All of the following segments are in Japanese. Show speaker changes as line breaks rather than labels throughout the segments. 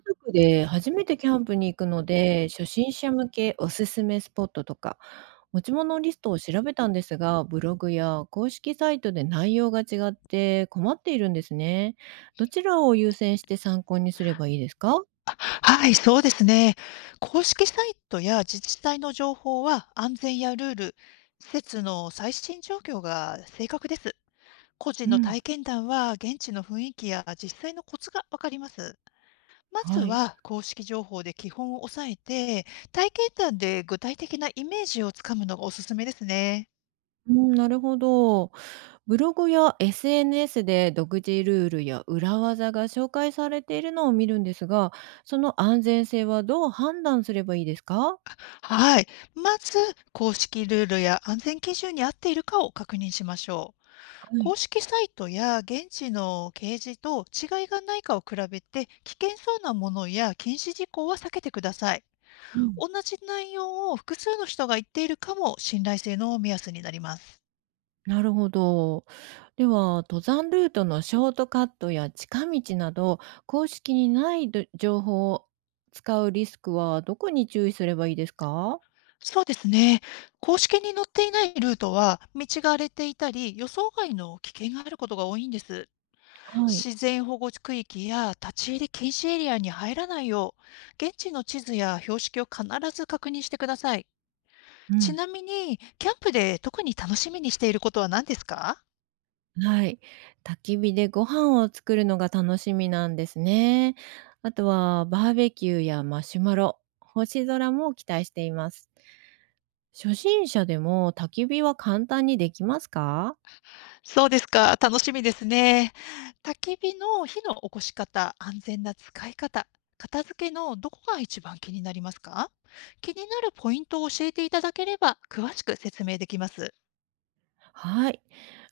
家族で初めてキャンプに行くので、初心者向けおすすめスポットとか、持ち物リストを調べたんですが、ブログや公式サイトで内容が違って困っているんですね。どちらを優先して参考にすればいいですか？
はい、そうですね。公式サイトや自治体の情報は安全やルール、施設の最新状況が正確です。個人
う
の
ん、
体験談は現地の雰囲気や実際のコツがわかります。まず
はい。
は公式情報で基本を押さえて、体験談で具体的なイメージをつかむのがおすすめですね。
うん、なるほど。ブログや SNS で独自ルールや裏技が紹介されているのを見るんですが、その安全性はどう判断すればいいですか？
はい。まず、公式ルールや安全基準に合っているかを確認しましょう。
は
公
い。
式サイトや現地の掲示と違いがないかを比べて、危険そうなものや禁止事項は避けてください。同じ内容を複数の人が言っているかも信頼性の目安になります。
なるほど。では、登山ルートのショートカットや近道など、公式にないど情報を使うリスクはどこに注意すればいいですか？
そうですね。公式に載っていないルートは、道が荒れていたり、予想外の危険があることが多いんです。
はい。
自然保護区域や立ち入り禁止エリアに入らないよう、現地の地図や標識を必ず確認してください。
う
ち
ん。
なみに、キャンプで特に楽しみにしていることは何ですか？
はい。焚き火でご飯を作るのが楽しみなんですね。あとは、バーベキューやマシュマロ、星空も期待しています。初心者でも焚き火は簡単にできますか？
そうですか、楽しみですね。焚き火の火の起こし方、安全な使い方、片付けのどこが一番気になりますか？気になるポイントを教えていただければ、詳しく説明できます。
はい。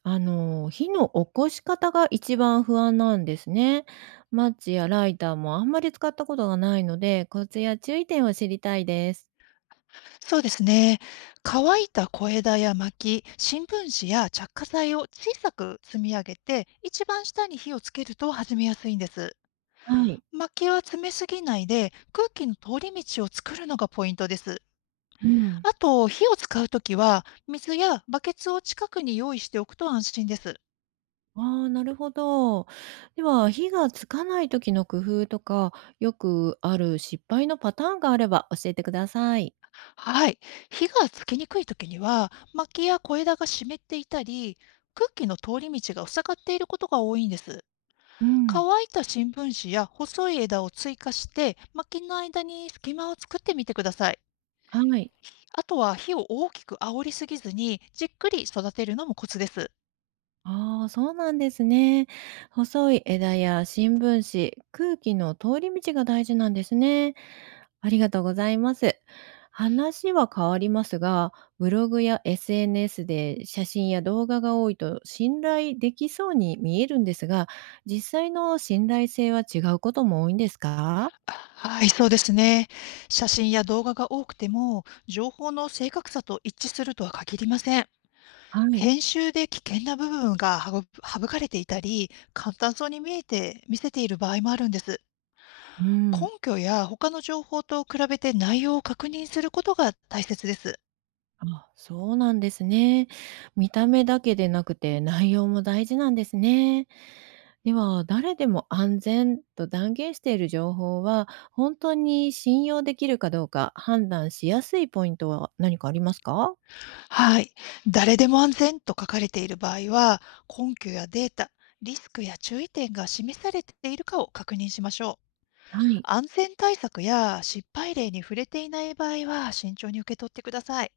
火の起こし方が一番不安なんですね。マッチやライターもあんまり使ったことがないので、コツや注意点を知りたいです。
そうですね。乾いた小枝や薪、新聞紙や着火剤を小さく積み上げて、一番下に火をつけると始めやすいんです。
はい。
薪は詰めすぎないで、空気の通り道を作るのがポイントです。
うん。
あと、火を使うときは水やバケツを近くに用意しておくと安心です。
ああ、なるほど。では、火がつかない時の工夫とか、よくある失敗のパターンがあれば教えてください。
はい。火がつきにくいときには、薪や小枝が湿っていたり、空気の通り道が塞がっていることが多いんです。
うん。
乾いた新聞紙や細い枝を追加して、薪の間に隙間を作ってみてください。
はい。
あとは、火を大きく煽りすぎずに、じっくり育てるのもコツです。
ああ、そうなんですね。細い枝や新聞紙、空気の通り道が大事なんですね。ありがとうございます。話は変わりますが、ブログや SNS で写真や動画が多いと信頼できそうに見えるんですが、実際の信頼性は違うことも多いんですか？
はい、そうですね。写真や動画が多くても、情報の正確さと一致するとは限りません。
はい。
編集で危険な部分がは省かれていたり、簡単そうに見えて、見せている場合もあるんです。
う
根
ん。
拠や他の情報と比べて内容を確認することが大切です。
あ、そうなんですね。見た目だけでなくて内容も大事なんですね。では、誰でも安全と断言している情報は、本当に信用できるかどうか判断しやすいポイントは何かありますか？
はい。誰でも安全と書かれている場合は、根拠やデータ、リスクや注意点が示されているかを確認しましょう。
はい。
安全対策や失敗例に触れていない場合は、慎重に受け取ってください。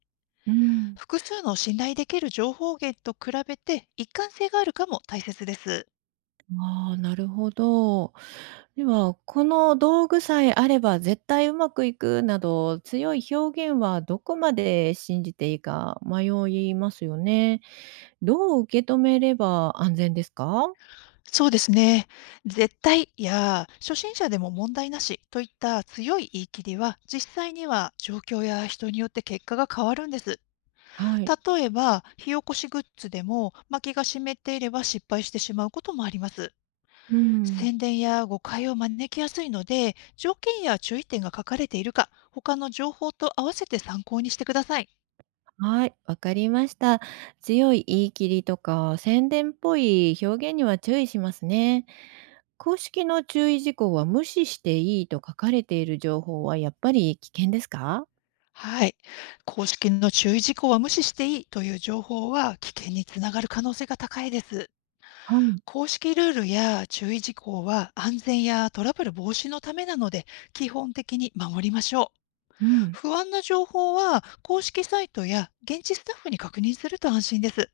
うん。
複数の信頼できる情報源と比べて一貫性があるかも大切です。
ああ、なるほど。では、この道具さえあれば絶対うまくいくなど、強い表現はどこまで信じていいか迷いますよね。どう受け止めれば安全ですか？
そうですね。絶対や初心者でも問題なしといった強い言い切りは、実際には状況や人によって結果が変わるんです。
はい。
例えば、火起こしグッズでも薪が湿っていれば失敗してしまうこともあります。
うん。
宣伝や誤解を招きやすいので、条件や注意点が書かれているか、他の情報と合わせて参考にしてください。
はい、わかりました。強い言い切りとか宣伝っぽい表現には注意しますね。公式の注意事項は無視していいと書かれている情報はやっぱり危険ですか？
はい。公式の注意事項は無視していいという情報は、危険につながる可能性が高いです。
はい。
公式ルールや注意事項は安全やトラブル防止のためなので、基本的に守りましょう。
うん。
不安な情報は公式サイトや現地スタッフに確認すると安心です。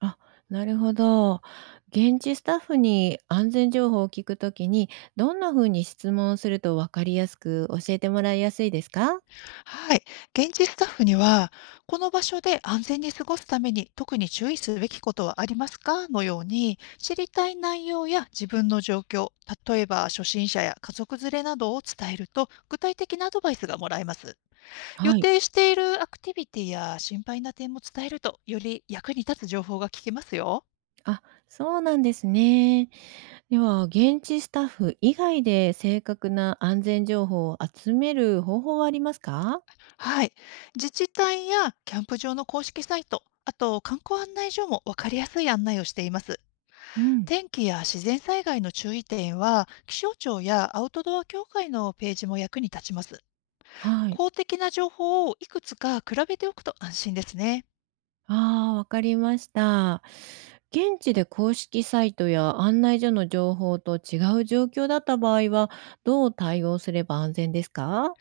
あ、なるほど。現地スタッフに安全情報を聞くときにどんな風に質問するとわかりやすく教えてもらいやすいですか？
はい。現地スタッフには、この場所で安全に過ごすために特に注意すべきことはありますかのように、知りたい内容や自分の状況、例えば初心者や家族連れなどを伝えると、具体的なアドバイスがもらえます。予
はい。
定しているアクティビティや心配な点も伝えると、より役に立つ情報が聞けますよ。
あ、そうなんですね。では、現地スタッフ以外で正確な安全情報を集める方法はありますか？
はい。自治体やキャンプ場の公式サイト、あと観光案内所も分かりやすい案内をしています。
うん、
天気や自然災害の注意点は、気象庁やアウトドア協会のページも役に立ちます。
はい。
公的な情報をいくつか比べておくと安心ですね。
ああ、わかりました。現地で公式サイトや案内所の情報と違う状況だった場合は、どう対応すれば安全ですか？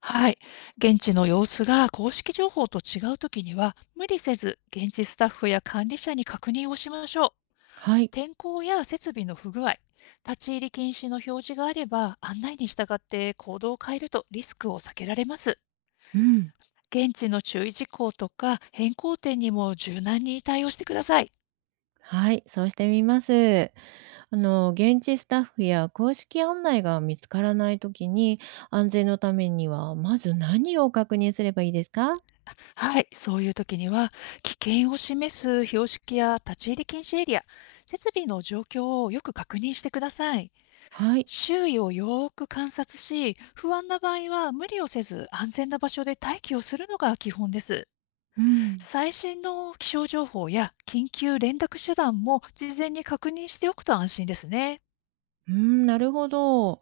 はい。現地の様子が公式情報と違うときには、無理せず現地スタッフや管理者に確認をしましょう。
はい。
天候や設備の不具合、立ち入り禁止の表示があれば、案内に従って行動を変えるとリスクを避けられます。
うん、
現地の注意事項とか変更点にも柔軟に対応してください。
はい、そうしてみます。現地スタッフや公式案内が見つからないときに、安全のためには、まず何を確認すればいいですか？
はい、そういう時には、危険を示す標識や立ち入り禁止エリア、設備の状況をよく確認してください。
はい。
周囲をよーく観察し、不安な場合は無理をせず、安全な場所で待機をするのが基本です。
うん。
最新の気象情報や緊急連絡手段も事前に確認しておくと安心ですね。
うん、なるほど。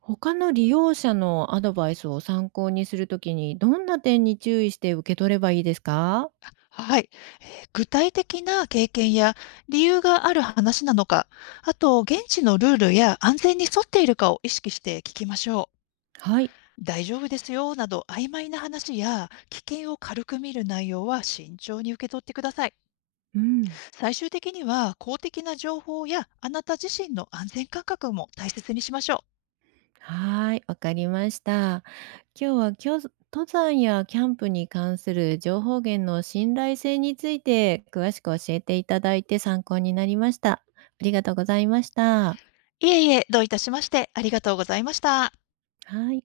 他の利用者のアドバイスを参考にするときに、どんな点に注意して受け取ればいいですか？
はい。具体的な経験や理由がある話なのか、あと現地のルールや安全に沿っているかを意識して聞きましょう。
はい。
大丈夫ですよなど曖昧な話や危険を軽く見る内容は、慎重に受け取ってください。
うん。
最終的には公的な情報やあなた自身の安全感覚も大切にしましょ
はーい、わかりました。今日は、登山やキャンプに関する情報源の信頼性について詳しく教えていただいて参考になりました。ありがとうございました。
う。いえいえ、どういたしまして。ありがとうございました。
はい。